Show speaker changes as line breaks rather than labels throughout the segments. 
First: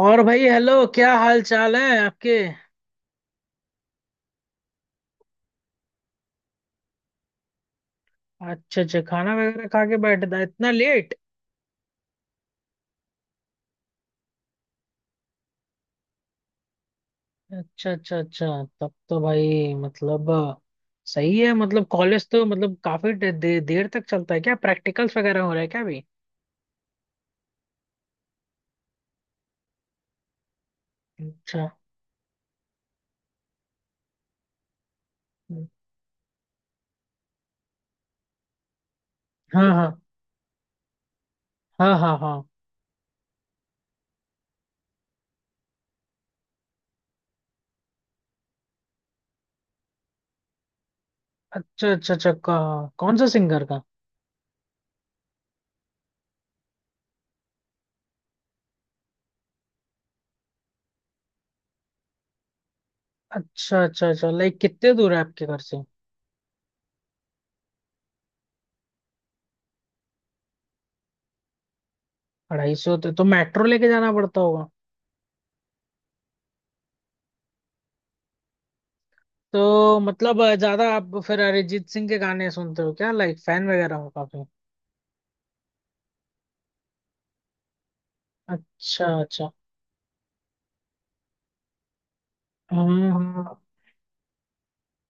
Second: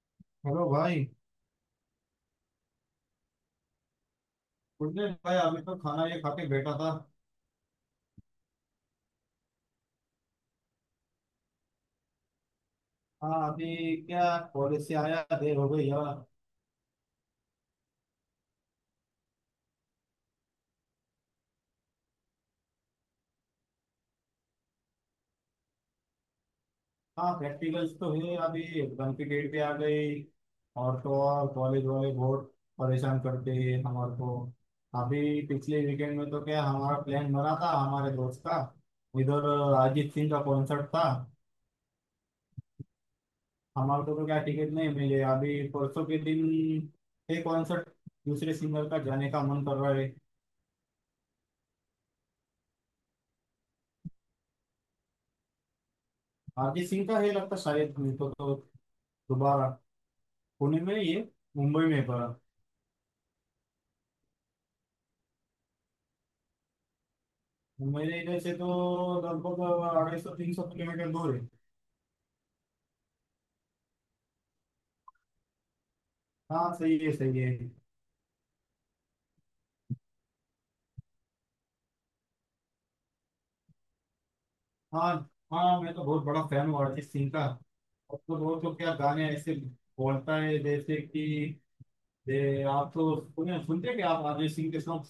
और भाई
hello
hello,
भाई।
क्या हाल चाल है आपके?
कुछ दिन भाई, अभी तो खाना ये खा के बैठा था।
अच्छा अच्छा, खाना वगैरह खा के बैठ था इतना लेट।
हाँ अभी क्या, कॉलेज से आया, देर हो गई यार।
अच्छा अच्छा अच्छा। तब तो भाई मतलब। सही है, मतलब कॉलेज तो मतलब काफी दे, दे, देर तक चलता है क्या? प्रैक्टिकल्स वगैरह हो रहे हैं क्या अभी?
हाँ प्रैक्टिकल्स तो है अभी, एग्जाम की डेट पे आ गई। और तो और
अच्छा।
कॉलेज वाले बहुत परेशान करते हैं हमारे को। अभी पिछले वीकेंड में तो क्या हमारा प्लान बना था, हमारे दोस्त का, इधर
हाँ हाँ
अरिजीत सिंह का कॉन्सर्ट था।
हाँ हाँ हाँ।
हमारे को तो क्या टिकट नहीं मिले, अभी परसों के दिन ये कॉन्सर्ट दूसरे सिंगर का जाने का मन कर रहा है।
अच्छा अच्छा अच्छा, कौन सा सिंगर का?
आरके सिंह का है लगता, शायद नहीं तो दोबारा पुणे में ये, मुंबई में पड़ा।
अच्छा अच्छा अच्छा, लाइक कितने दूर है आपके घर से?
मुंबई में इधर से तो लगभग 250-300 किलोमीटर दूर है।
250, तो मेट्रो लेके जाना पड़ता होगा।
हाँ सही है, सही है।
तो मतलब ज्यादा आप फिर अरिजीत सिंह के गाने सुनते हो क्या? लाइक फैन वगैरह हो काफी?
हाँ, हाँ मैं तो बहुत बड़ा फैन हूँ अरिजीत सिंह का। अब तो बहुत तो क्या
अच्छा
गाने
अच्छा।
ऐसे बोलता है, जैसे कि आप
हम्म,
तो
हाँ।
सुने, सुनते क्या आप अरिजीत सिंह के सॉन्ग।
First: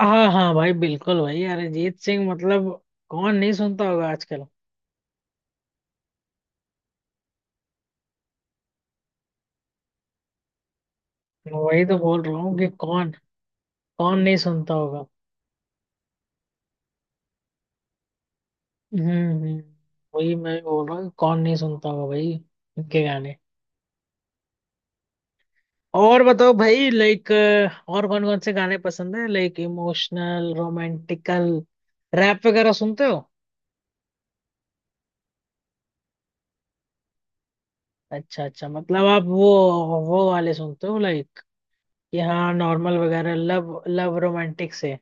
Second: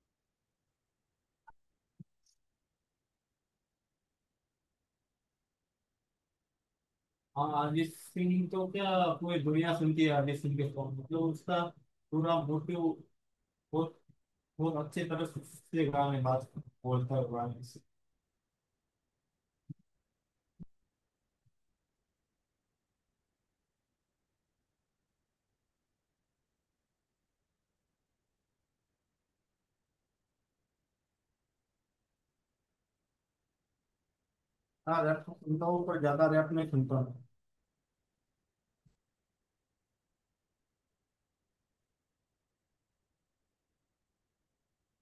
हाँ हाँ भाई, बिल्कुल भाई, अरिजीत सिंह मतलब। कौन नहीं सुनता होगा आजकल।
हाँ अरिजीत सिंह तो क्या पूरी दुनिया सुनती है अरिजीत सिंह के सॉन्ग, मतलब उसका
वही तो बोल रहा
पूरा
हूँ कि
मोटिव,
कौन। कौन नहीं
वो
सुनता
अच्छी
होगा।
तरह से गाने बात बोलता हुआ है गाने से।
हम्म, हम्म। वही मैं भी बोल रहा हूँ कि कौन नहीं सुनता होगा भाई। इनके गाने। और बताओ भाई, लाइक। और कौन कौन से गाने पसंद है? लाइक इमोशनल, रोमांटिकल, रैप वगैरह सुनते हो?
हाँ रैप तो सुनता हूँ पर ज्यादा रैप नहीं सुनता हूँ।
अच्छा अच्छा, मतलब आप वो वाले सुनते हो लाइक, कि हाँ नॉर्मल वगैरह, लव लव रोमांटिक से।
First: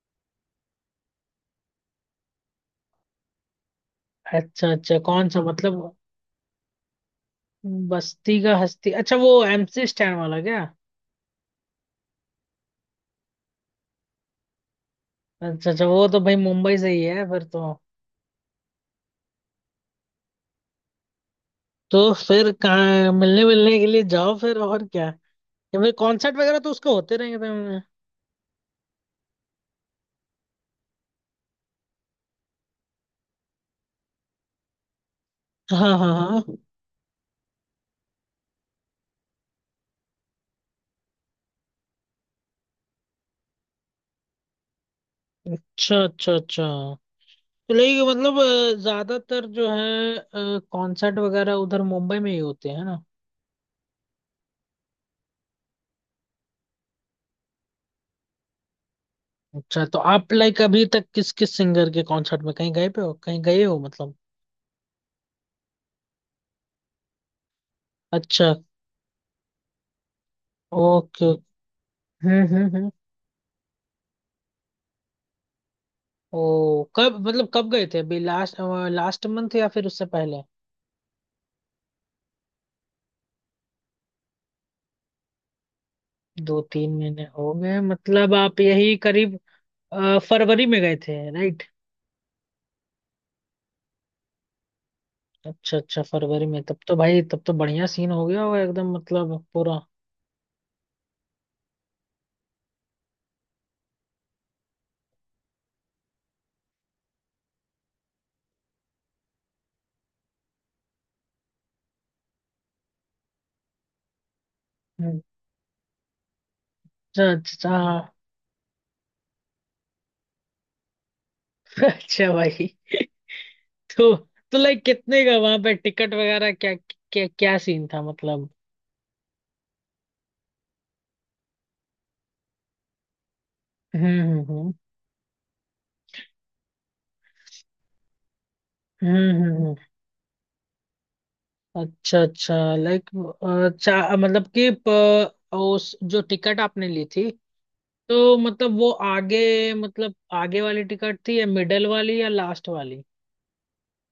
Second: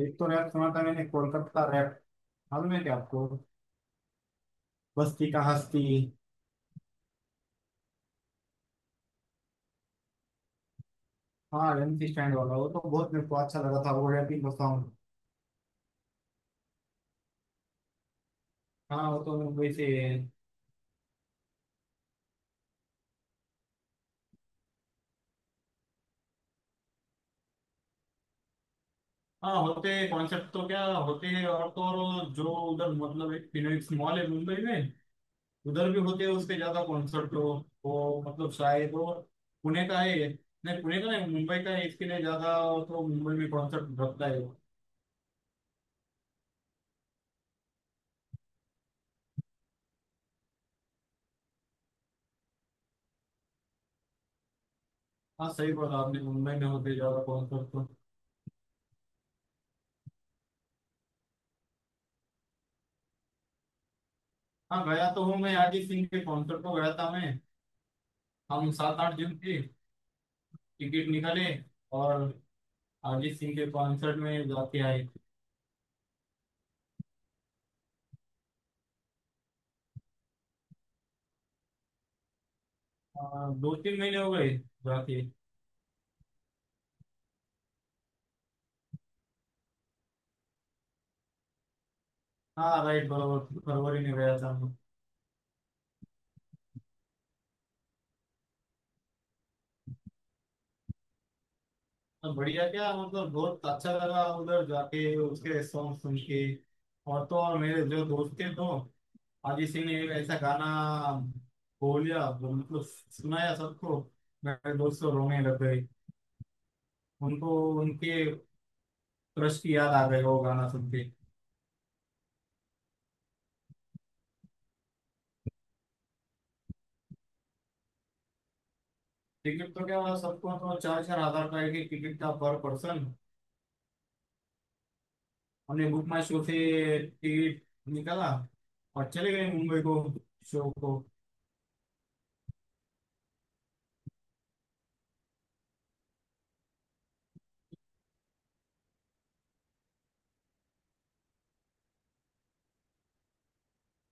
एक तो रैप सुना था मैंने, कोलकाता रैप, मालूम है क्या आपको,
अच्छा अच्छा, कौन
बस्ती
सा
का
मतलब?
हस्ती।
बस्ती का हस्ती? अच्छा, वो एमसी स्टैंड वाला क्या?
हाँ एमसी स्टैंड वाला, वो तो बहुत मेरे को अच्छा लगा था वो रैपिंग का सॉन्ग।
अच्छा अच्छा, वो तो भाई मुंबई से ही है फिर तो।
हाँ वो तो मुंबई से।
तो फिर कहाँ मिलने मिलने के लिए जाओ फिर, और क्या? या फिर कॉन्सर्ट वगैरह तो उसके होते रहेंगे तो।
हाँ होते कॉन्सेप्ट तो क्या होते हैं, और तो और जो उधर मतलब एक फिनोलेक्स मॉल है मुंबई में, उधर
हाँ
भी
हाँ
होते हैं उसके
हाँ।
ज्यादा कॉन्सर्ट हो। वो मतलब शायद वो पुणे का है, नहीं पुणे का नहीं, मुंबई का है इसके लिए ज्यादा, तो मुंबई में कॉन्सर्ट रखता है वो।
अच्छा अच्छा अच्छा। तो लेकिन मतलब, ज्यादातर जो है कॉन्सर्ट वगैरह उधर मुंबई में ही होते हैं ना?
हाँ सही बोला आपने, मुंबई में होते ज्यादा कॉन्सर्ट तो।
अच्छा, तो आप लाइक अभी तक किस किस सिंगर के कॉन्सर्ट में कहीं गए पे हो, कहीं गए हो मतलब?
हाँ गया तो हूँ मैं, अरिजीत सिंह के कॉन्सर्ट को गया था मैं।
अच्छा।
हम सात आठ जन थे, टिकट
ओके।
निकाले और
हम्म, हम्म, हम्म।
अरिजीत सिंह के कॉन्सर्ट में जाके आए।
ओ, कब मतलब कब गए थे अभी लास्ट लास्ट मंथ या फिर उससे पहले?
2-3 महीने हो गए जाके।
2-3 महीने हो गए, मतलब आप यही करीब फरवरी में गए थे, राइट?
हाँ राइट, बराबर, फरवरी में गया था।
अच्छा अच्छा, फरवरी में? तब तो भाई, तब तो बढ़िया सीन हो गया होगा एकदम, मतलब पूरा।
अब बढ़िया क्या मतलब बहुत अच्छा लगा उधर जाके उसके सॉन्ग सुन के। और तो और मेरे जो दोस्त थे, तो अजीत सिंह ने एक ऐसा गाना बोलिया, मतलब सुनाया सबको, मेरे दोस्त तो
हम्म।
रोने लग गए।
अच्छा
उनको
अच्छा, हाँ।
उनके क्रश की याद आ गई वो गाना सुन के।
अच्छा भाई। तो। तो लाइक कितने का वहां पे टिकट वगैरह, क्या क्या क्या सीन था मतलब?
टिकट तो क्या हुआ, सबको तो 4-4 हज़ार का एक एक टिकट था पर पर्सन।
हम्म, हम्म, हम्म,
हमने बुक माई शो से टिकट निकाला और
हम्म,
चले गए
हम्म, हम्म।
मुंबई को, शो को।
अच्छा अच्छा, लाइक चा मतलब कि उस जो टिकट आपने ली थी, तो मतलब वो आगे, मतलब आगे वाली टिकट थी, या मिडल वाली, या लास्ट वाली?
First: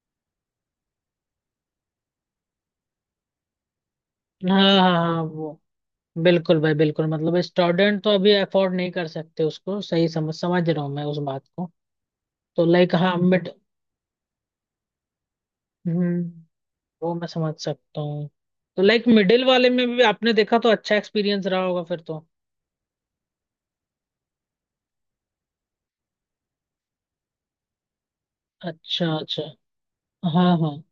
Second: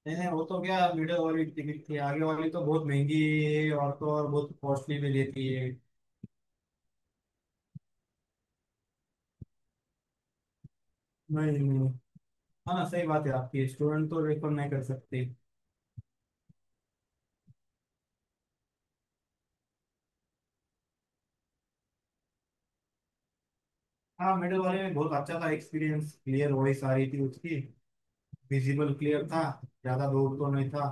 नहीं नहीं, वो तो क्या वीडियो वाली टिकट थी, आगे वाली तो बहुत महंगी है, और तो और बहुत
हाँ हाँ
कॉस्टली भी
हाँ,
लेती
वो,
है।
बिल्कुल भाई बिल्कुल, मतलब स्टूडेंट तो अभी अफोर्ड नहीं कर सकते उसको, सही समझ समझ रहा हूँ मैं उस बात
नहीं
को।
नहीं,
तो
हाँ ना
लाइक
सही
हाँ
बात है
मिड।
आपकी, स्टूडेंट तो रेफर नहीं कर सकते।
हम्म। वो मैं समझ सकता हूँ। तो लाइक मिडिल वाले में भी आपने देखा तो अच्छा एक्सपीरियंस रहा होगा फिर तो।
हाँ मिडिल वाले में बहुत अच्छा था एक्सपीरियंस, क्लियर वॉइस आ रही थी उसकी, विजिबल
अच्छा
क्लियर था,
अच्छा।
ज्यादा दूर
हाँ
तो नहीं
हाँ।
था,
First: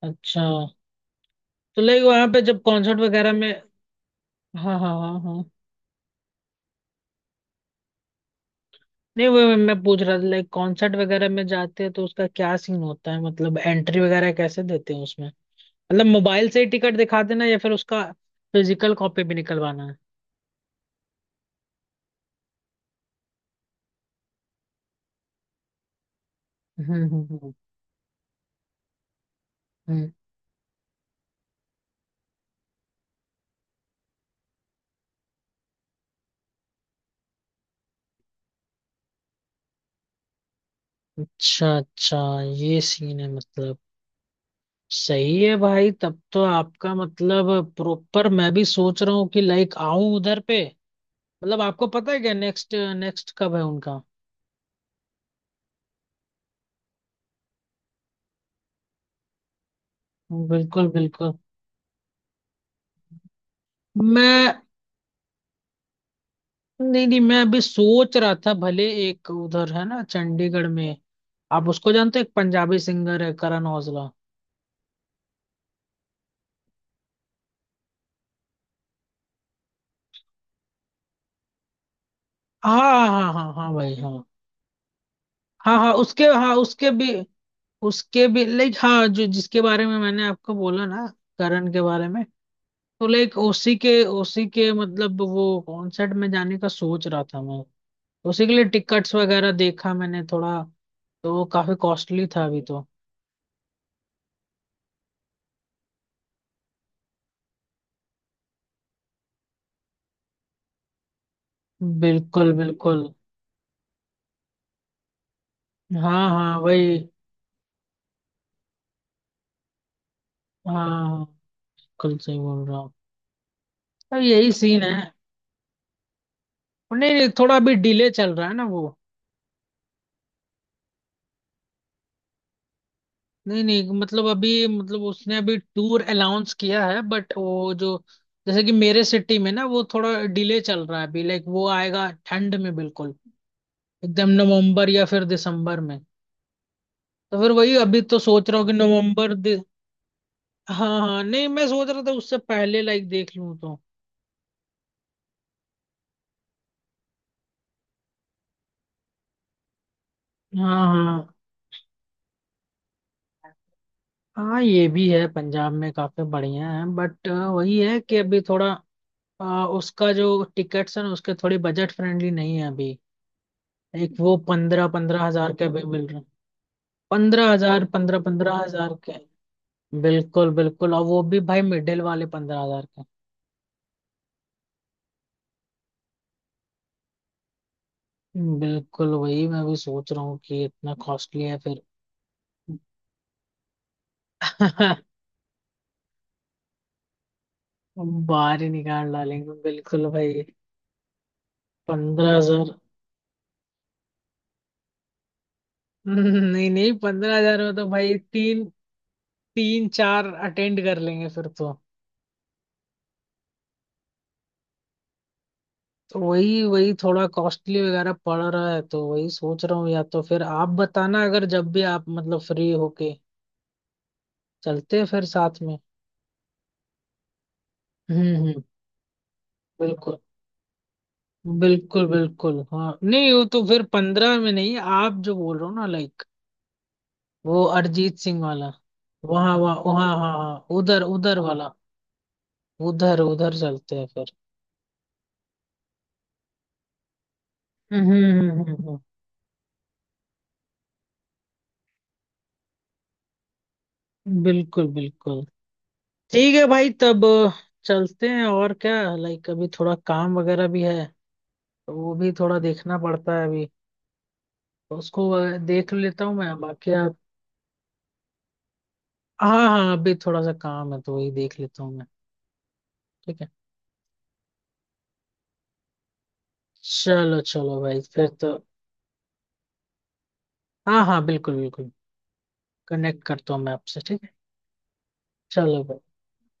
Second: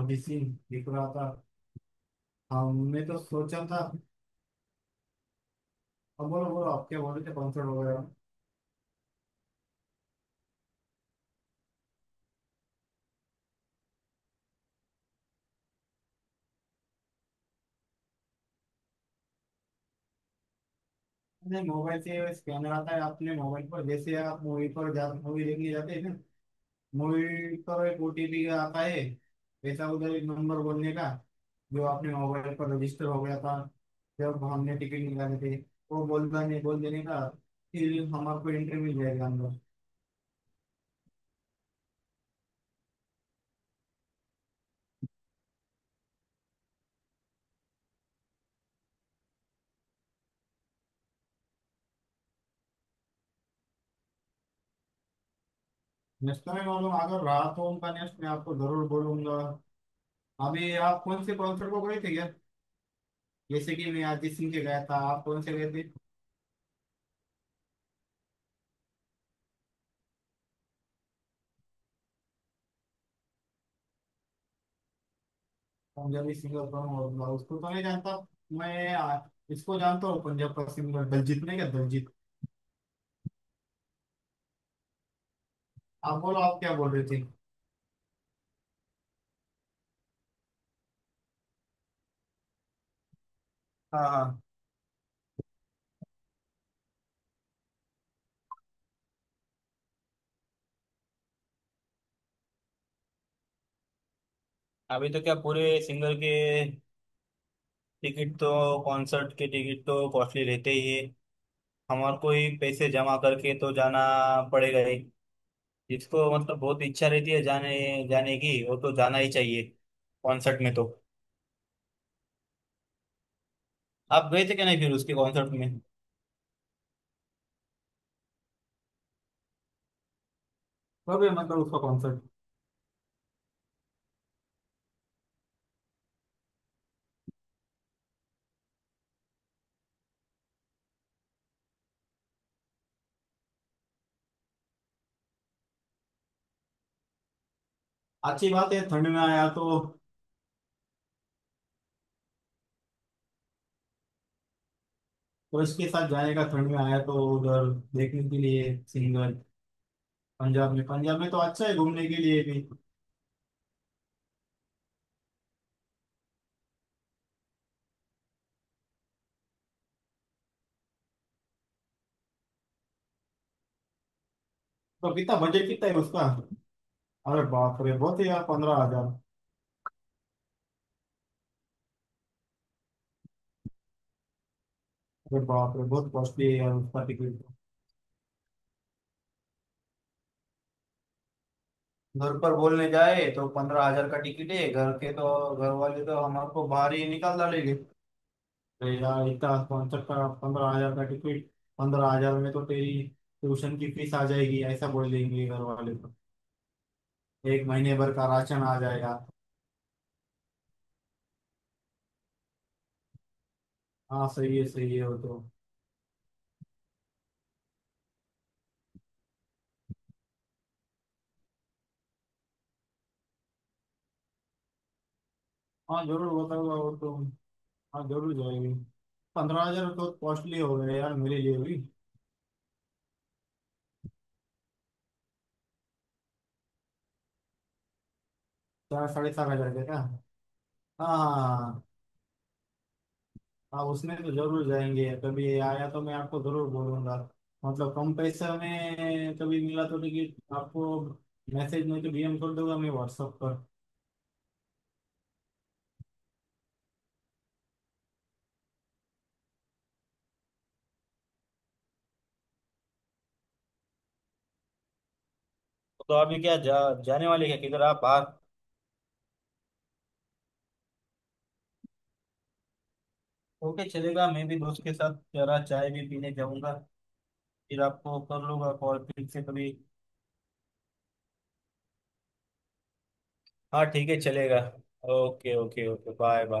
अभी
अच्छा।
सीन दिख रहा था।
तो लाइक वहां पे जब कॉन्सर्ट
हमने तो
वगैरह में,
सोचा था।
हाँ हाँ हाँ हाँ,
अब बोलो बोलो, आप क्या बोल रहे थे कॉन्सर्ट वगैरह।
नहीं वो मैं पूछ रहा था लाइक कॉन्सर्ट वगैरह में जाते हैं तो उसका क्या सीन होता है? मतलब एंट्री वगैरह कैसे देते हैं उसमें? मतलब मोबाइल से ही टिकट दिखा देना, या फिर उसका फिजिकल कॉपी भी निकलवाना है?
नहीं मोबाइल से स्कैनर आता है अपने मोबाइल पर, जैसे आप मूवी पर जा मूवी देखने जाते हैं ना,
हम्म, हम्म, हम्म,
मूवी पर एक ओटीपी आता है, ऐसा
हम्म।
उधर एक नंबर बोलने का, जो आपने मोबाइल पर रजिस्टर हो गया था जब हमने टिकट निकाले थे, वो बोलता नहीं, बोल देने का, फिर हमारे को एंट्री मिल जाएगा अंदर।
अच्छा अच्छा, ये सीन है मतलब। सही है भाई, तब तो आपका मतलब प्रॉपर, मैं भी सोच रहा हूँ कि लाइक आऊं उधर पे। मतलब आपको पता है क्या नेक्स्ट नेक्स्ट कब है उनका?
नेक्स्ट टाइम मालूम अगर रहा तो उनका नेक्स्ट मैं आपको जरूर बोलूंगा। अभी
बिल्कुल
आप कौन
बिल्कुल।
से कॉन्सर्ट को गए थे क्या? जैसे कि मैं अरिजीत
मैं।
सिंह के गया था, आप कौन से गए थे?
नहीं नहीं, मैं अभी सोच रहा था भले एक उधर है ना चंडीगढ़ में। आप उसको जानते हो? एक पंजाबी सिंगर है, करण औजला।
पंजाबी सिंगर कौन होगा, उसको तो नहीं जानता मैं। इसको जानता हूँ, पंजाब का सिंगर दलजीत, नहीं क्या दलजीत?
हाँ हाँ हाँ हाँ भाई, हाँ। हाँ हाँ
आप
उसके,
बोलो,
हाँ
आप क्या
उसके
बोल रहे
भी,
थे।
उसके भी लाइक हाँ, जो जिसके बारे में मैंने आपको बोला ना, करण के बारे में। तो लाइक उसी के,
हाँ हाँ,
उसी के मतलब, वो कॉन्सर्ट में जाने का सोच रहा था मैं। उसी के लिए टिकट्स वगैरह देखा मैंने थोड़ा। तो वो काफी कॉस्टली था अभी तो।
अभी तो क्या पूरे सिंगर के टिकट तो, कॉन्सर्ट के टिकट तो कॉस्टली रहते ही है, हमारे को ही
बिल्कुल
पैसे
बिल्कुल।
जमा करके तो जाना पड़ेगा ही।
हाँ
जिसको
हाँ
मतलब बहुत
वही।
इच्छा रहती है जाने, जाने की, वो तो जाना ही चाहिए कॉन्सर्ट में तो।
हाँ। कल सही बोल रहा हूँ। अब
आप गए
यही
थे क्या नहीं
सीन
फिर
है।
उसके कॉन्सर्ट में,
नहीं नहीं, थोड़ा अभी डिले चल रहा है ना वो।
और भी मतलब उसका कॉन्सर्ट।
नहीं नहीं, मतलब अभी, मतलब उसने अभी टूर अनाउंस किया है, बट वो जो, जैसे कि मेरे सिटी में ना, वो थोड़ा डिले चल रहा है अभी, लाइक वो आएगा ठंड में, बिल्कुल एकदम नवंबर या फिर दिसंबर में। तो फिर वही अभी तो
अच्छी
सोच रहा हूँ कि
बात है ठंड में
नवंबर
आया तो,
हाँ हाँ, नहीं मैं सोच रहा था उससे पहले लाइक देख लूँ तो।
और इसके साथ जाने का, ठंड में आया तो उधर देखने के लिए सिंगर। पंजाब में,
हाँ
पंजाब में
हाँ
तो अच्छा है घूमने के लिए भी।
हाँ, ये भी है, पंजाब में काफी बढ़िया है, बट वही है कि अभी थोड़ा उसका जो टिकट्स है ना उसके, थोड़ी बजट फ्रेंडली नहीं है अभी। एक वो पंद्रह
तो
पंद्रह
कितना
हजार के
बजट,
भी
कितना है
मिल रहे।
उसका? अरे
पंद्रह
बाप
हजार,
रे,
पंद्रह
बहुत है यार
पंद्रह
पंद्रह
हजार के।
हजार
बिल्कुल बिल्कुल, और वो भी भाई मिडिल वाले 15,000 के।
अरे बाप रे, बहुत कॉस्टली है यार उसका टिकट तो।
बिल्कुल, वही मैं भी सोच रहा हूँ कि इतना कॉस्टली है फिर।
घर पर बोलने जाए तो 15 हज़ार का टिकट है घर के तो, घर वाले तो हमारे को बाहर ही निकाल डालेंगे।
बाहर ही
अरे
निकाल
यार
डालेंगे
इतना कॉन्सर्ट
बिल्कुल
का,
भाई।
15 हज़ार का टिकट, 15 हज़ार
पंद्रह
में तो
हजार
तेरी ट्यूशन की फीस आ जाएगी ऐसा बोल देंगे घर वाले तो,
नहीं नहीं, 15,000
एक
में तो
महीने भर
भाई
का राशन
तीन
आ जाएगा।
तीन चार अटेंड कर लेंगे फिर तो।
हाँ सही है, सही है वो तो।
तो वही वही थोड़ा कॉस्टली वगैरह पड़ रहा है, तो वही सोच रहा हूँ, या तो फिर आप बताना, अगर जब भी आप मतलब फ्री होके चलते हैं फिर साथ में।
हाँ जरूर बताऊंगा वो तो, हाँ
हम्म,
जरूर
हम्म।
जाएगी। पंद्रह हजार तो
बिल्कुल।
कॉस्टली हो गए यार मेरे लिए भी।
बिल्कुल बिल्कुल हाँ, नहीं वो तो फिर पंद्रह में नहीं, आप जो बोल रहे हो ना लाइक, वो अरिजीत सिंह वाला।
चार साढ़े चार
वहाँ
हजार
वहाँ
का क्या?
वहाँ हाँ हाँ, उधर
हाँ हाँ
उधर
हाँ,
वाला।
हाँ।
उधर उधर
हाँ
चलते हैं
उसमें तो
फिर।
जरूर जाएंगे, कभी आया तो मैं आपको जरूर बोलूंगा, मतलब
हम्म,
कम
हम्म,
पैसा में कभी मिला तो टिकट आपको, मैसेज में तो डीएम कर दूंगा मैं व्हाट्सएप पर।
बिल्कुल बिल्कुल। ठीक है भाई, तब चलते हैं और क्या, लाइक अभी थोड़ा काम वगैरह भी है तो वो भी थोड़ा देखना पड़ता है अभी। तो उसको देख
तो
लेता हूँ
अभी
मैं,
क्या
बाकी आप।
जाने वाले क्या, किधर आप, बाहर?
हाँ हाँ, अभी थोड़ा सा काम है तो वही देख लेता हूँ मैं। ठीक है।
ओके चलेगा, मैं भी दोस्त के साथ जरा चाय भी पीने जाऊंगा,
चलो चलो
फिर
भाई
आपको
फिर
कर
तो।
लूंगा कॉल फिर से कभी।
हाँ हाँ बिल्कुल बिल्कुल। कनेक्ट करता हूँ मैं
हाँ
आपसे,
ठीक है
ठीक है।
चलेगा। ओके
चलो
ओके
भाई।
Okay, bye bye.